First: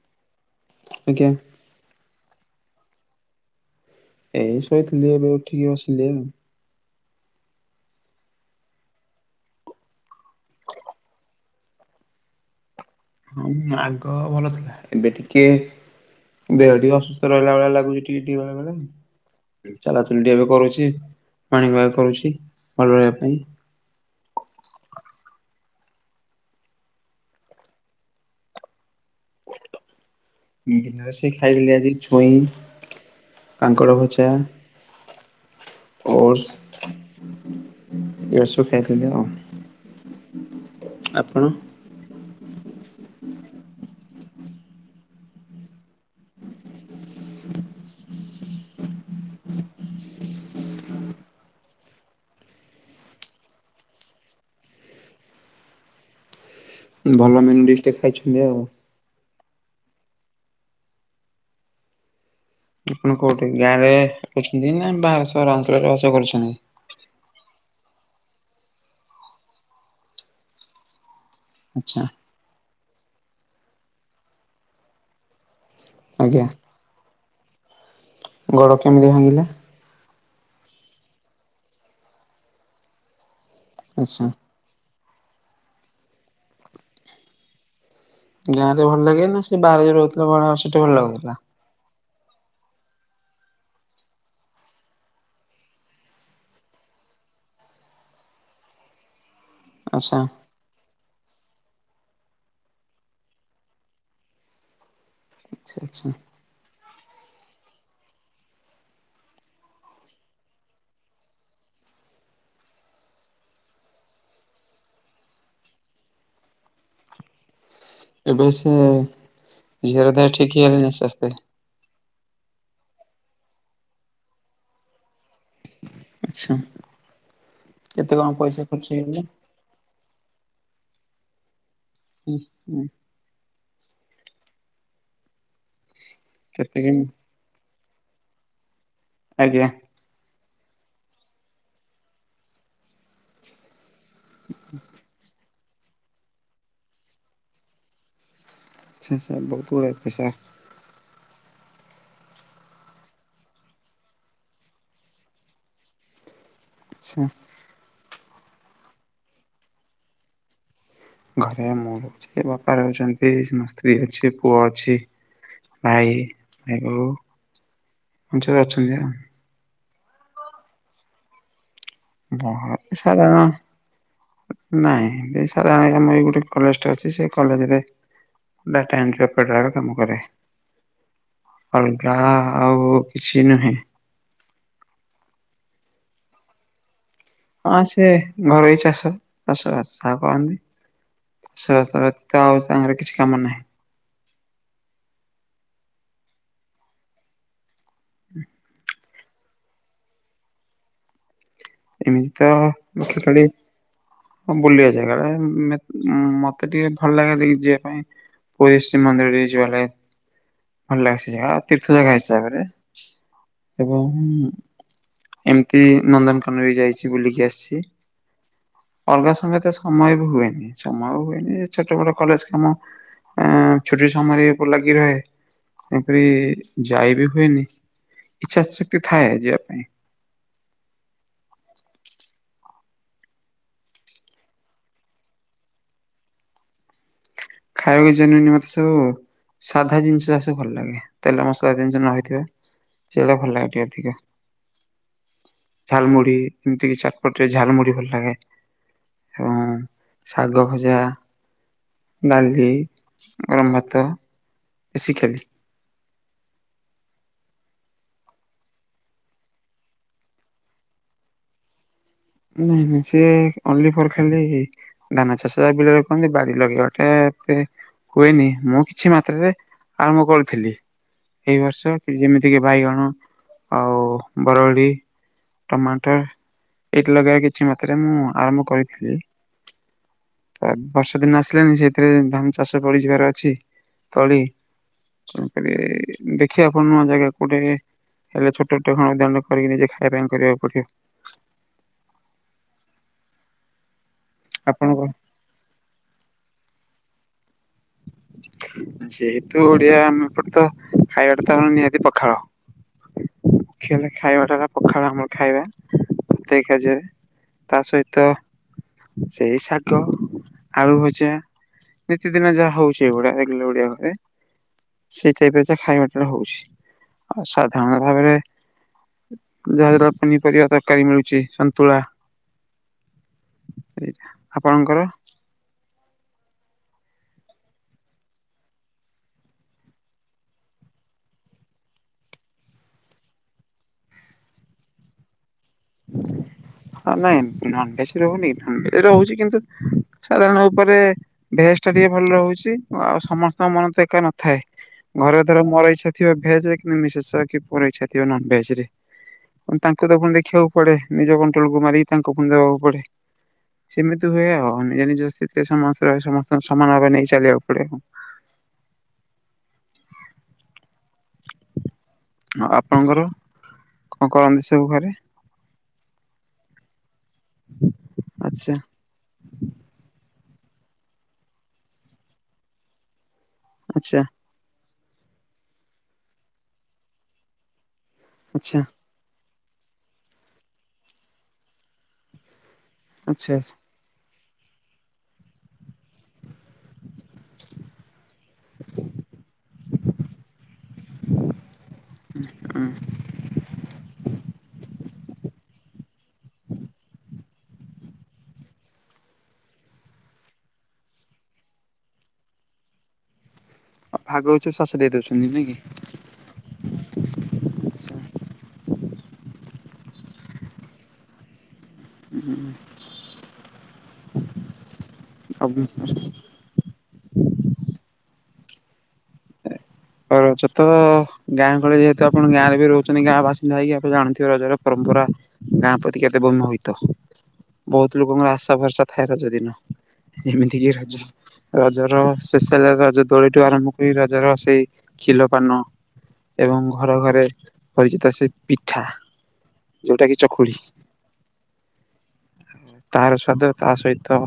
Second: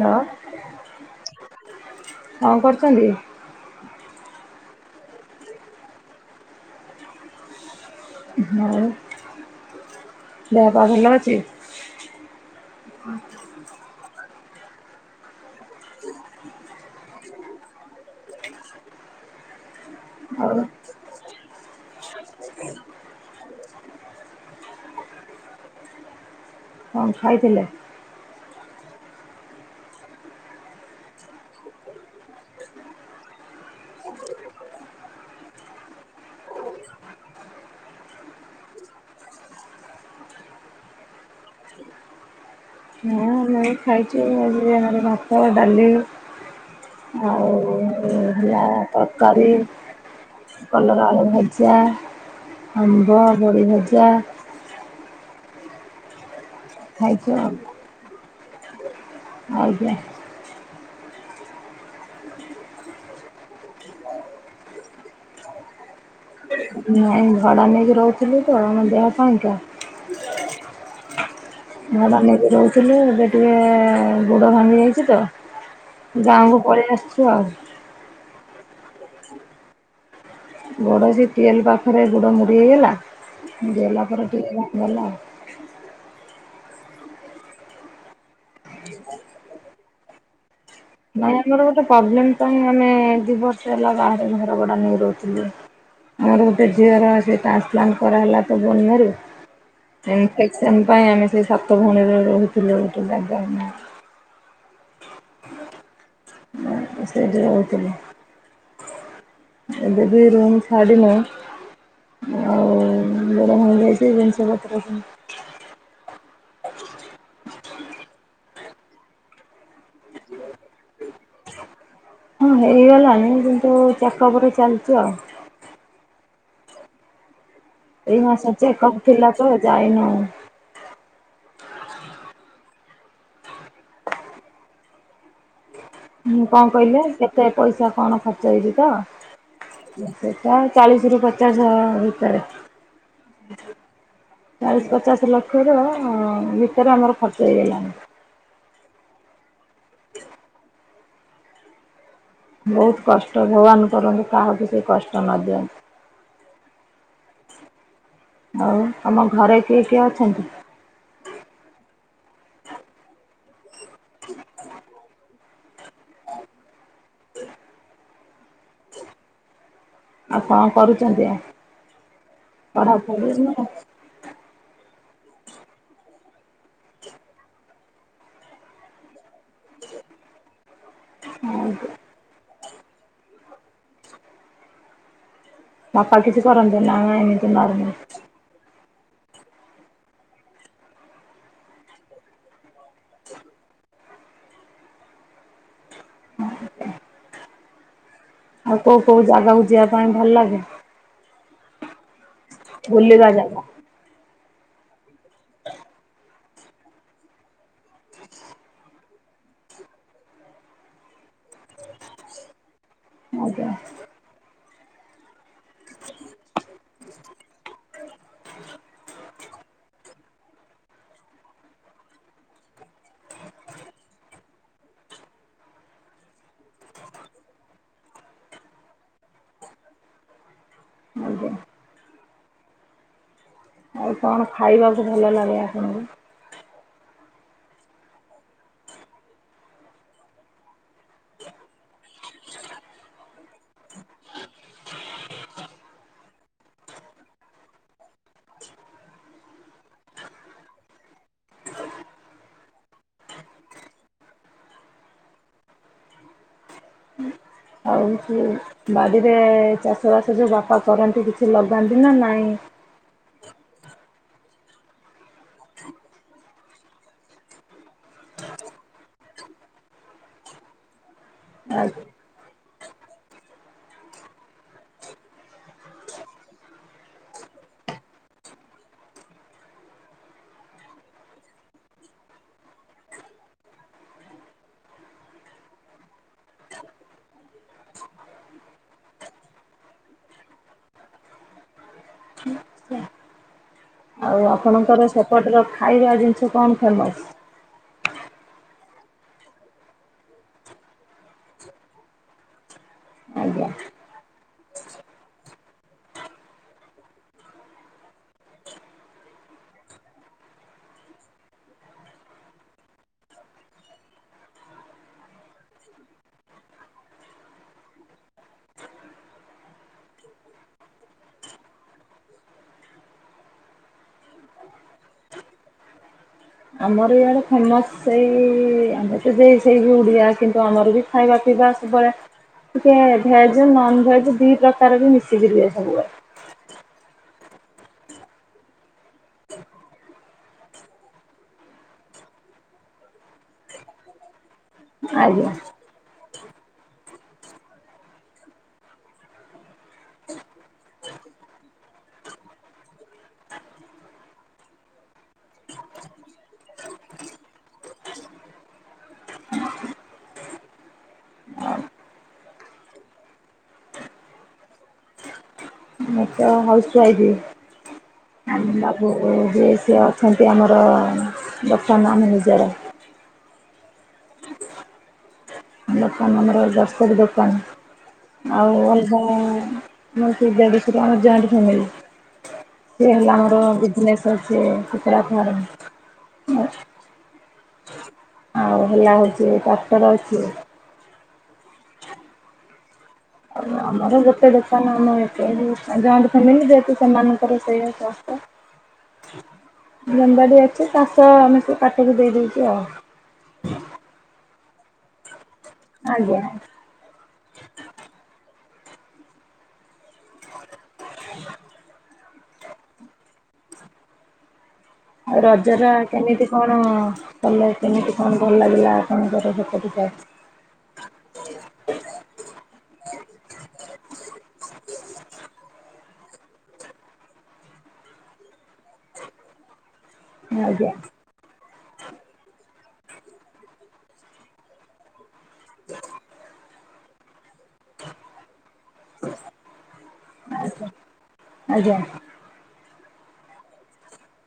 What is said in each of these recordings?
ନା। ଆଜ୍ଞା କଣ କରୁଚନ୍ତି? ଏଇ ଶୋଇଥିଲି ଏବେ ଉଠିକି ବସିଲି ଆଉ। ଆଉ ଦେହ ପା ଭଲ ଅଛି? ହଁ ଆଗ ଭଲ ଥିଲା ଏବେ ଟିକେ ଦେହ ଟିକେ ଅସୁସ୍ଥ ରହିଲା ଭଳିଆ ଲାଗୁଚି ଟିକେ ଟିକେ ବେଳେ ବେଳେ। ଚାଲାଚୁଲିଟିଏ ବି ଆଉ କରୁଚି ପାଣି ବାହାର କରୁଛି ଭଲ ରହିବା ପାଇଁ। ଓହଃ କଣ ଖାଇଥିଲେ? ଦିନରେ ସେ ଖାଇ ଥିଲି ଆଜି ଛୁଇଁ, କାଙ୍କଡ଼ ଭଜା। ଓଡସ୍ ଓଡସ୍ ବି ଖାଇଥିଲି ଆଉ। ଆପଣ? ଏଇ ଖାଇଚି ଆଉ [unintelligible] ଭାତ, ଡାଲି ଆଉ ହେଲା ତରକାରୀ। କଲରା ଆଳୁ ଭଜା ଆମ୍ବ ବଡ଼ି ଭଜା। ଖାଇଛୁ ଭଲ ଆଉ। ମେନ୍ ଡିସ୍ ଟେ ଖାଇଛନ୍ତି ଆଉ। ଆଜ୍ଞା। ଆପଣ କୋଉଠି ଗାଁରେ ରହୁଛନ୍ତି ନା ବାହାର ସହର ଅଞ୍ଚଳରେ ବାସ କରୁଛନ୍ତି। ନାଇଁ ଭଡା ନେଇକି ରହୁଥିଲି ତ ଦେହ ପାଇଁକା ଆଚ୍ଛା ଭଡା ନେଇକି ରହୁଥିଲୁ ଏବେ ଟିକେ ଗୋଡ଼ ଭାଙ୍ଗି ଯାଇଛି ତ ଆଜ୍ଞା ଯାହା ହଉ ପଳେଇ ଆସିଛି ଆଉ ଗୋଡ କେମିତି ଭାଙ୍ଗିଲା ଗୋଡ଼ ସେଇ ଟିୱଲ୍ ପାଖରେ ଗୋଡ଼ ମୋଡ଼ି ହେଇଗଲା ଏମିତି ହେଲା ଆଚ୍ଛା। ପରେ ଟିକଏ ଭାଙ୍ଗିଗଲା ଆଉ। ଗାଁରେ ଭଲ ଲାଗେ ନା ସେ ବାହାରେ ରହୁଥିଲା ବେଳେ ସେଠି ଭଲ ଲାଗୁଥିଲା। ପ୍ରୋବ୍ଲେମ୍ ପାଇଁ ଆମେ ଦୁଇ ବର୍ଷ ହେଲା ବାହାରେ ଘର ଭଡ଼ା ନେଇ ରହୁଥିଲୁ। ଆଉ ଗୋଟେ ଝିଅର ସେଇ ଟ୍ରାନ୍ସପ୍ଲାନ୍ କରାହେଲା ତ ପୂର୍ବରୁ ଆଚ୍ଛା ଇନଫେକ୍ସନ ପାଇଁ ଆମେ ସେ ସାତ ଭଉଣୀରେ ରହୁଥିଲୁ ଗୋଟେ ଜାଗା ଆଚ୍ଛା ଆଚ୍ଛା। ସେଇଠି ରହୁଥିଲୁ। ଏବେ ବି ରୁମ ଛାଡ଼ିନୁ। ଆଉ ଗୋଡ଼ ମୋଡ଼ି ହେଇଛି ଜିନିଷ ପତ୍ର। ଏବେ ସେ ଜାଗାଟା ଠିକ ହେଲାଣି ଆସ୍ତେ ଆସ୍ତେ ହଁ ହେଇଗଲାଣି କିନ୍ତୁ ଚକା ଉପରେ ଚାଲିଛି ଆଉ ଆଚ୍ଛା। କେତେ ଏଇ କଣ ମାସ ପଇସା ଖର୍ଚ୍ଚ ଚେକଅପ ହେଇଗଲା? ଥିଲା ଯେ ଯାଇନୁ ହ ହୁଁ। ହଁ କଣ କେତେ କହିଲେ କେମି କେତେ ପଇସା କଣ ଖର୍ଚ୍ଚ ଆଜ୍ଞା ହେଉଛିି ତ ଚାଳିଶ ରୁ ପଚାଶ ଭିତରେ ଚାଳିଶ ପଚାଶ ଲକ୍ଷ ର ଭିତରେ ଆମର ଖର୍ଚ୍ଚ ହେଇଗଲାଣି। ଆଛା ଆଛା ବହୁତ ପଇସା ବହୁତ କଷ୍ଟ ଭଗବାନ କରନ୍ତିୁ କାହାକୁ ସେ କଷ୍ଟ ନ ଦିଅନ୍ତିୁ। ଆଚ୍ଛା। ଆଉ ତମ ଘରେ କିଏ କିଏ ଅଛନ୍ତି ଘରେ ମୁଁ ରହୁଛି ବାପା ରହୁଛନ୍ତି ସ୍ତ୍ରୀ ଅଛି ପୁଅ ଅଛି ଭାଇ ଭାଇ ବହୂ ଏମିତି ସବୁ ଅଛନ୍ତି ଆଉ। ଆଉ କଣ କରୁଛନ୍ତି ଆଉ। ବହୁତ ପଇସା କ ପଢାପଢି ନା [unintelligible] ନାଇଁ ସଣ ଆର ଗୋଟେ କଲେଜ ଟେ ଅଛି ସେ କଲେଜରେ ଡାଟା ଏଣ୍ଟ୍ରିରେ କାମ କରେ। ଅଲଗା ଆଉ କିଛି ନୁହେଁ ବାପା କିଛି କରନ୍ତିନି। ହଁ ସେ ଘରୋଇ ଚାଷ ଚାଷବାସ ଯାହା କରନ୍ତି ସାରେ ଆଉ ସାଙ୍ଗରେ କିଛି କାମ ନାହିଁ। ଆଉ କୋଉ କୋଉ ଜାଗାକୁ ଯିବା ପାଇଁ ଭଲ ଲାଗେ ଏମିତି ତ ବୁଲିବା ଦେଖିଥିଲି ଜାଗା ବୁଲିବା ଜାଗା ମତେ ଟିକେ ଭଲ ଲାଗେ ଯିବା ପାଇଁ ପୁରୀ ଶ୍ରୀ ମନ୍ଦିରରେ ଯିବା ପାଇଁ ଭଲ ଲାଗେ ସେ ଜାଗା ତୀର୍ଥ ଜାଗା ହିସାବରେ ଆଜ୍ଞା ଏବଂ ଏମିତି ନନ୍ଦନକାନ ବି ଯାଇଛି ବୁଲିକି ଆସିଛି। ଅଲଗା ସମୟେ ତ ସମୟ ବି ହୁଏନି ସମୟ ହୁଏନି! ଛୋଟ ବଟ କଲେଜ କାମ ଆ ଛୁଟି ସମୟରେ ଉପ ଲାଗି ରହେ, ତେଣୁକରି ଯାଇ ବି ହୁଏନି। ଇଚ୍ଛା ଶକ୍ତି ଥାଏ ଯିବା ପାଇଁ। ଆଜ୍ଞା। ଆଉ କଣ ଖାଇବାକୁ ଭଲ ଲାଗେ ଆପଣଙ୍କୁ। ଖାଇକି [unintelligible] ମତେ ସବୁ। ସାଧା ଜିନିଷ ଅସବୁ ଭଲ ଲାଗେ! ତେଲ ମସଲା ଜିନିଷ ନ ହେଇଥିବା। ସେଉଡା ଭଲ ଲାଗେ ଟିକେ ଅଧିକ। ଝାଲମୁଡିି ଏମତି କି ଚାଟପଟରେ ଝାଲମୁଢି ଭଲ ଲାଗେ। ଏବଂ ଶାଗ ଭଜା ଡାଲି ଗରମ ଭାତ ଦେଶୀ ଖାଲି। ତମକୁ ବାଡିରେ ଚାଷ ବାସ ଯୋଉ ବାପା କରନ୍ତି କିଛି ଲଗା ନାଇଁ ନାଇଁ ସିଏ ଓନ୍ଲି ଫର୍ ଖାଲି ଧାନ ଚାଷ ବିଲରେ କରନ୍ତି। ବାଡି ଲଗେଇବାଟା ଏତେ ହୁଏନି। ମୁଁ କିଛି ମାତ୍ରାରେ ଆରମ୍ଭ କରୁଥିଲି। ଏଇ ଆ ବର୍ଷ କି ଯେମିତି କି ବାଇଗଣ ଆଉ ବରଗଡି ଟମାଟର ଏଇଠି ଲଗେଇବା କିଛି ମାତ୍ରାରେ ମୁଁ ଆରମ୍ଭ କରିଥିଲି। ତ ବର୍ଷା ଦିନ ଆସିଲାଣିି ସେଇଥିରେ ଧାନ ଚାଷ କରିଯିବାର ଅଛି। ତଳି ତେଣୁକରି ଦେଖିବା କଣ ନୂଆ ଜାଗା କୋଉଟେ ହେଲେ ଛୋଟଟ ଦଣ୍ଡ କରିକି ନିଜେ ଖାଇବା ପାଇଁ କରିବାକୁ ପଡିବ। ଆଉ ଆପଣଙ୍କ ଆପଣଙ୍କର ସେପଟର ଖାଇବା ଜିନିଷ କଣ ଫେମସ୍? ଯେହେତୁ ଓଡିଆ ଆମ ଏପଟ ତ ଖାଇବାଟ ତ ନିହାତି ପଖାଳ। ଆଜ୍ଞା। ମୂଖ୍ୟ ହେଲା ଖାଇବା ଟା ପଖାଳ ଆମର ଖାଇବା। ଏତିକି ଖିଆ ଯାଏ ତା ସହିତ ସେଇ ଶାଗ ଆଳୁ ଭଜା। ନିତିଦିନ ଯାହା ହଉଛି ଏ ଗୁଡା ରେଗୁଲାର ଓଡିଆ ଘରେ। ସେଇ ଟାଇପରେ ଯ ଖାଇବାଟ ହଉଛି। ଆଉ ସାଧାରଣ ଭାବରେ ଯାହାଦ୍ଵାରା ପନିପରିବା ତରକାରୀ ମିଳୁଛି। ସନ୍ତୁଳା [inaudible] ସେଇଟା ଆପଣଙ୍କର? ଆମର ଇଆଡେ ଫେମସ ସେଇ ଆମେ ତ ସେଇ ବି ଓଡିଆ କିନ୍ତୁ ଆମର ବି ଖାଇବା ପିଇବା ସବୁ ଉରା। ଟିକେ ଭେଜ ନନଭେଜ ଦି ପ୍ରକାର ବି ମିଶିକିରି ହୁଏ ସବୁବେଳେ। ହଁ ନାଇଁ ନନଭେଜ ରହୁନି ନନଭେଜ ରହୁଛି। କିନ୍ତୁ ସାଧାରଣ ଉପରେ ଭେଜଟା ଟିକେ ଭଲ ରହୁଛି ଆଉ ସମସ୍ତଙ୍କ ମନ ତ ଏକା ନଥାଏ ଆଜ୍ଞା ଘରେଧର ମୋର ଇଛା ଥିବ ଭେଜ ରେ କିନ୍ତୁ ମିସେଶରେ କି ପୁଅର ଇଚ୍ଛାଥିବ ନନ୍ ଭେଜରେ। ତାଙ୍କୁ ତ ପୁଣି ଦେଖିବାକୁ ପଡେ। ନିଜ କଣ୍ଟ୍ରୋଲକୁ ମାରିକି ତାଙ୍କୁ ପୁଣି ଦେବାକୁ ପଡେ। ସେମିତି ହୁଏ ଆଉ ନିଜ ନିଜ ସ୍ଥିତିରେ ରେ ସମସ୍ତ ସମସ୍ତଙ୍କ ସମାନ ଭାବ ନେଇ ଚାଲିବାକୁ ପଡ଼େ। ହଁ। ଆଉ ଆପଣଙ୍କର କଣ କରନ୍ତି ସବୁ ଘରେ? ମୁଁ ତ ହାଉସ୍ ୱାଇଫ ଆଚ୍ଛା ଆମ ବାବୁ ଯିଏ ସେ ଅଚ୍ଛ ସେମତି ଆମର ବର୍ତ୍ତମାନ ଆମେ ନିଜର ଆଚ୍ଛା। ଦୋକାନ ଆମର ଗ୍ରୋସରି ଦୋକାନ ଆଚ୍ଛା ଆଉ ଅଲଗା ମୋର ସେ ଦେଢଶୁର ଆମ ଜଏଣ୍ଟ ଫ୍ୟାମିଲି। ସିଏ ହେଲେ ଆମର ଆଚ୍ଛା। ବିଜିନେସ ତ ସିଏ କୁକୁଡ଼ା ଫାର୍ମ କ [inaudible] ଆଉ ହେଲା ହେଉଛି ଟ୍ରାକ୍ଟର ଅଛି। [inaudible] ଆମର ଗୋଟେ ଦୋକାନ ଆମ ଏତ ଜଏଣ୍ଟ ଫ୍ୟାମିଲି। ଯେହେତୁ ସେମାନଙ୍କର ସେଇଆ ସଂସ୍ଥା। ଜମି ବାଡି ଅଛି ଚାଷ ଆମେ ସବୁ କାଟିକି ଦେଇଦଉଛି ଆଉ ଆଉ ଭାଗ ହୋଉଛି ଶାଶୁ ଦେଇଦଉଛନ୍ତି ନାଇଁକି? ଆଜ୍ଞା [inaudible] ଆଉ ରଜର କେମିତି କଣ କଲେ କେମିତି କଣ ଭଲ ଲାଗିଲା ଆପଣଙ୍କର ସେପଟେ ରଜ ତ ଗାଁ ଗହଳି ଯେହେତୁ ଆପଣ ଗାଁରେ ବି ରହୁ ଛନ୍ତି ଗାଁ ବାସିନ୍ଦା ହେଇକି ଆପଣ ଜାଣିଥିବ ରଜର ପରମ୍ପରା ଗାଁ ପ୍ରତି କେତେ ବୋମୋହିତ। ବହୁତ ଲୋକଙ୍କର ଆଶା ଭରଷା ଥାଏ ରଜ ଦିନ। ଯେମିତି ଆଜ୍ଞା କିି ରଜ ରଜର ସ୍ପେଶାଲ ରଜ ଦୋଳିଠୁ ଆରମ୍ଭ କରି ରଜର ସେଇ କ୍ଷିଲପାନ ଏବଂ ଘରେ ଘରେ ପରିଚିତ ସେ ପିଠା ଯୋଉଟା କି ଚକୁଳି। ଆଜ୍ଞା ଆଜ୍ଞା ତାର ସ୍ଵାଦ ତା ସହିତ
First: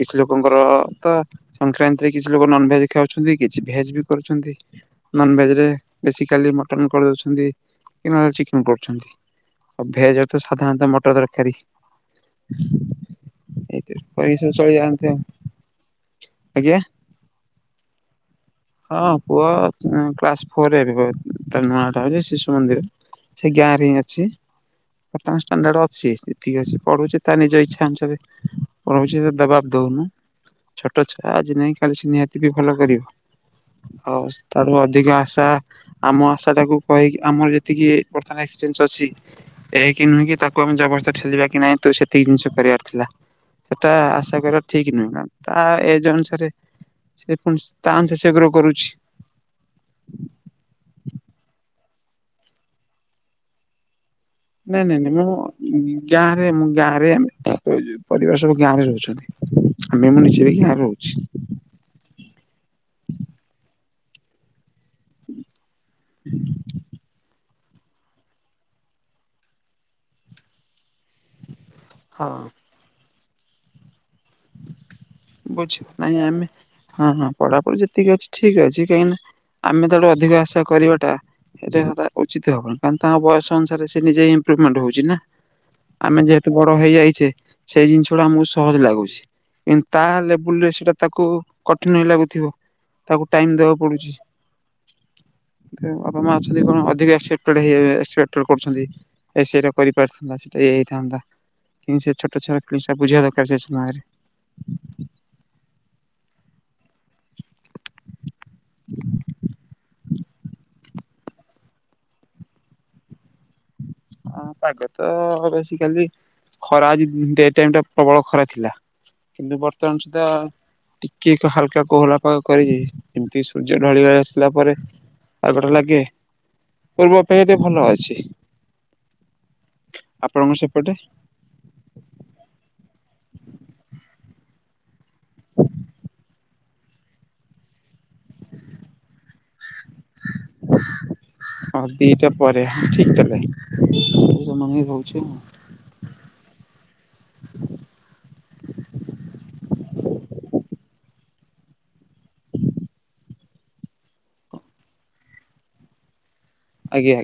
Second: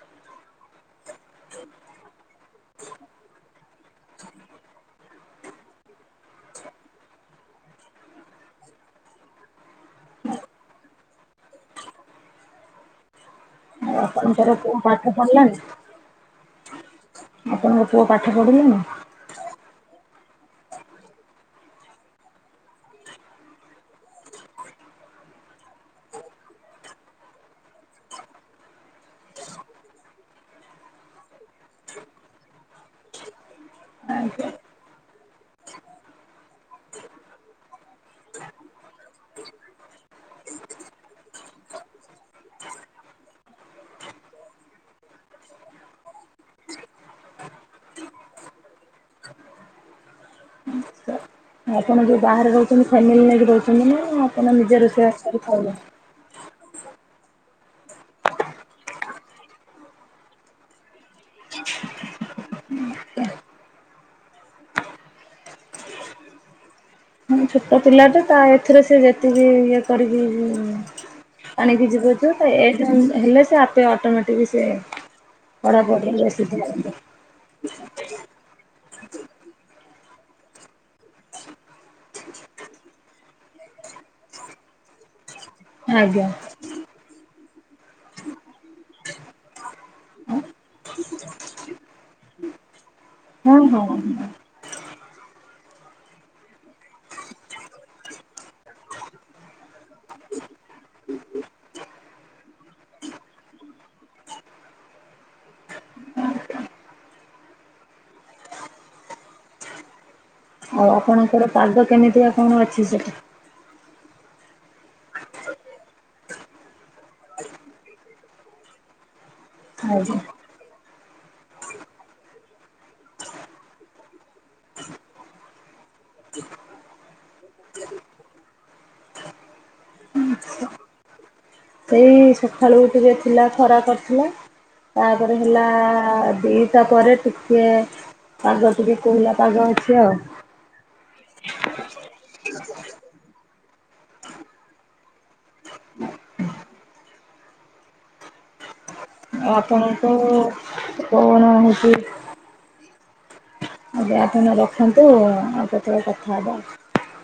କିଛି ଲୋକଙ୍କର ତ ସଂକ୍ରାନ୍ତିରେ କିଛି ଲୋକ ନନଭେଜ ଖାଉ ଛନ୍ତି କିଛି ଭେଜ ବି କରୁଛନ୍ତି। ନନଭେଜରେ ବେଶିକାଲି ମଟନ କଳଉଛନ୍ତି କି ନହେଲେ ଚିକେନ କରୁଛନ୍ତି। ଆଉ ଭେଜରେ ତ ସାଧାରଣତଃ ମଟର ତରକାରୀ। ଏଇ ଆଉ କରି ସବୁ ଆପଣଙ୍କର ପୁଅ ଚଳିଯାଆନ୍ତି ପାଠ ଆଉ ପଢ଼ିଲାଣି? ଆଜ୍ଞା? ଆପଣଙ୍କ ପୁଅ ପା ହଁ ପୁଅ ଉଁ କ୍ଲାସ ଫୋର ଏବେ ପଏ ତା ନୂଆଟା ହୋଉଚି ଶିଶୁମନ୍ଦିର ସେ ଗାଁରେ ହିଁ ଅଛି। ବର୍ତ୍ତମାନ ଷ୍ଟାଣ୍ଡାର୍ଡ ଅଛି ସ୍ତିତି ଅଛି ପଢୁଚି ତା ନିଜ ଇଚ୍ଛା ଅନୁସାରେ ପଢୁଛିି ଏତେ ଦବାବ ଦଉ ଦୋଉନୁ ଛୋଟ ଛୁଆ ଆଜି ନାଇଁ କାଲି ସେ ନିହାତି ବି ଭଲ କରିବ। [inaudible] ହୋଉ ସେ ତାଠୁ ଅଧିକ ଆଶା ଆମ ଆଶାଟାକୁ କହିକି ଆମର ଯେତିକି ଏ-ବର୍ତ୍ତମାନ ଏକ୍ସଟେନସ୍ ଅ ଛି ଏହାକି ନୁହେଁ କି ତାକୁ ଆମେ ଜବରଦସ୍ତ ଠେଲିବା କି ନାଇଁ ତୁ ସେତିକି ଜିନିଷ କରିବାର ଥିଲା। ସେଟା ଆଶା କରିବା ଠିକ ନୁହେଁନା ତା ଏଜ ଅନୁସାରେ ସେ ପୁଣି ସେ ତା ଅନୁସାରେ ସେ ଗ୍ରୋ କରୁଛି। ସାର୍। ଆପଣ ଯୋଉ ବାହାରେ ରହୁଛନ୍ତି ଫ୍ୟାମିଲି ନେଇକି ରହୁଛନ୍ତି ନା ଆପଣ ନିଜେ ନାଇଁ ନାଇଁ ନାଇଁ ରୋଷେଇବାସ କରି ଖାଇବେ? ମୁଁ ଗାଁ ଏ ଗାଁରେ ଏ ପରିବାର ସବୁ ଗାଁରେ ରହୁଛନ୍ତି। [unintelligible] ଗାଁରେ ରହୁଛି। [unintelligible] ହୁଁ ଛୋଟ ପିଲାଟେ ତା ଏଥିରେ ସେ ଯେତିକି ଇଏ କରିକି ଆଣିକି ଯିବ ହଁ ଯିଏ ତା ଏଜେ ହେଲେ ସେ ଆପେ ଅଟୋମେଟିକି ସେ ବୁଝେ ପଢ଼ାପଢ଼ି ନାଇଁ ବେଶୀ ଆମେ ଧ୍ୟାନ ଦିଏ। ହଁ ହଁ ପଢାପଢି ଯେତିକି ଅଛି ଠିକ ଅଛି କାହିଁକିନା ଆମେ ତାଠୁ ଅଧିକ ଆଶା କରିବାଟା ଏଟା ତା ଉଚିତ ହବନି କାରଣ ତାଙ୍କ ବୟସ ଅନୁସାରେ ସିଏ ନିଜେ ହିଁ ଇମ୍ପ୍ରୁଭମେଣ୍ଟ ହୋଉଚି ନା। ଆମେ ଆଜ୍ଞା ଯେହେତୁ ବଡ ହେଇଯାଇଚେ ସେଇ ଜିନିଷଗୁଡା ଆମକୁ ସହଜ ଲାଗୁଛି କିନ୍ ତାହା ଲେବୁଲରେ ସେଟା ତାକୁ କଠିନ ହିଁ ଲାଗୁଥିବ ତାକୁ ଟାଇମ ହଁ ଦବାକୁ ହଁ। ପଡୁଚି। [unintelligible] ତଥାପି ବାପା ମାଆ ଅଛନ୍ତି କଣ ଅଧିକା ଏକ୍ସପେକ୍ଟେଡ ହେଇ ଏକ୍ସପେକ୍ଟ କରୁଛନ୍ତି ଏ ସେଇଟା କରିପାରିଥାନ୍ତା ସେଟା ଇଏ ହେଇଥାନ୍ତା କିନ୍ତୁ ସେ ଛୋଟ ଛୁଆର [unintelligible] ବୁଝିବା ଦରକାର ସେ ସମୟରେ। [unintelligible] ଆଉ ଆପଣଙ୍କର ପାଗ କେମିତିକା କଣ ଅଛି ସେଠି? ହଁ ପାଗ ତ ବେସିକାଲି ଖରା ଆଜି ଡେ ଟାଇମଟା ପ୍ରବଳ ଖରା ଥିଲା କିନ୍ତୁ ବର୍ତ୍ତମାନ ଆଜ୍ଞା। ସୁଦ୍ଧା ଟିକିଏକି ହାଲକା କୋହଲା ପାଗ କରିକି ଏମତି ସୂର୍ଯ୍ୟ ଢଳିି ଆସିଲା ପରେ ଆଉ ଗୋଟେ ଲାଗେ ପୂର୍ବ ଅପେକ୍ଷା ଟିକେ ଭଲଅଛି। ଆପଣଙ୍କ ସେପଟେ? ସେଇ ସଖାଳୁକୁ ଟିକେ ଥିଲା ଖରା କରଥିଲା। ତାପରେ ହେଲା ଦିଟା ପରେ ଟିକେ ପାଗ ଟିକେ କୋହଲା ପାଗ ଅଛି ଆଉ। ହଁ ଦିଟା ପରେ ଠିକ ହଁ କଲେ [unintelligible] ସମ୍ଭାଳି ହୋଉଛି। ଆଉ ଆପଣଙ୍କୁ କଣ ହୁଏ। ଆଗେ ଆପଣ ରଖନ୍ତୁ ଆଉ କେତଳେ କଥା ହବା ଆଉ। ଆଜ୍ଞା ଆଜ୍ଞା।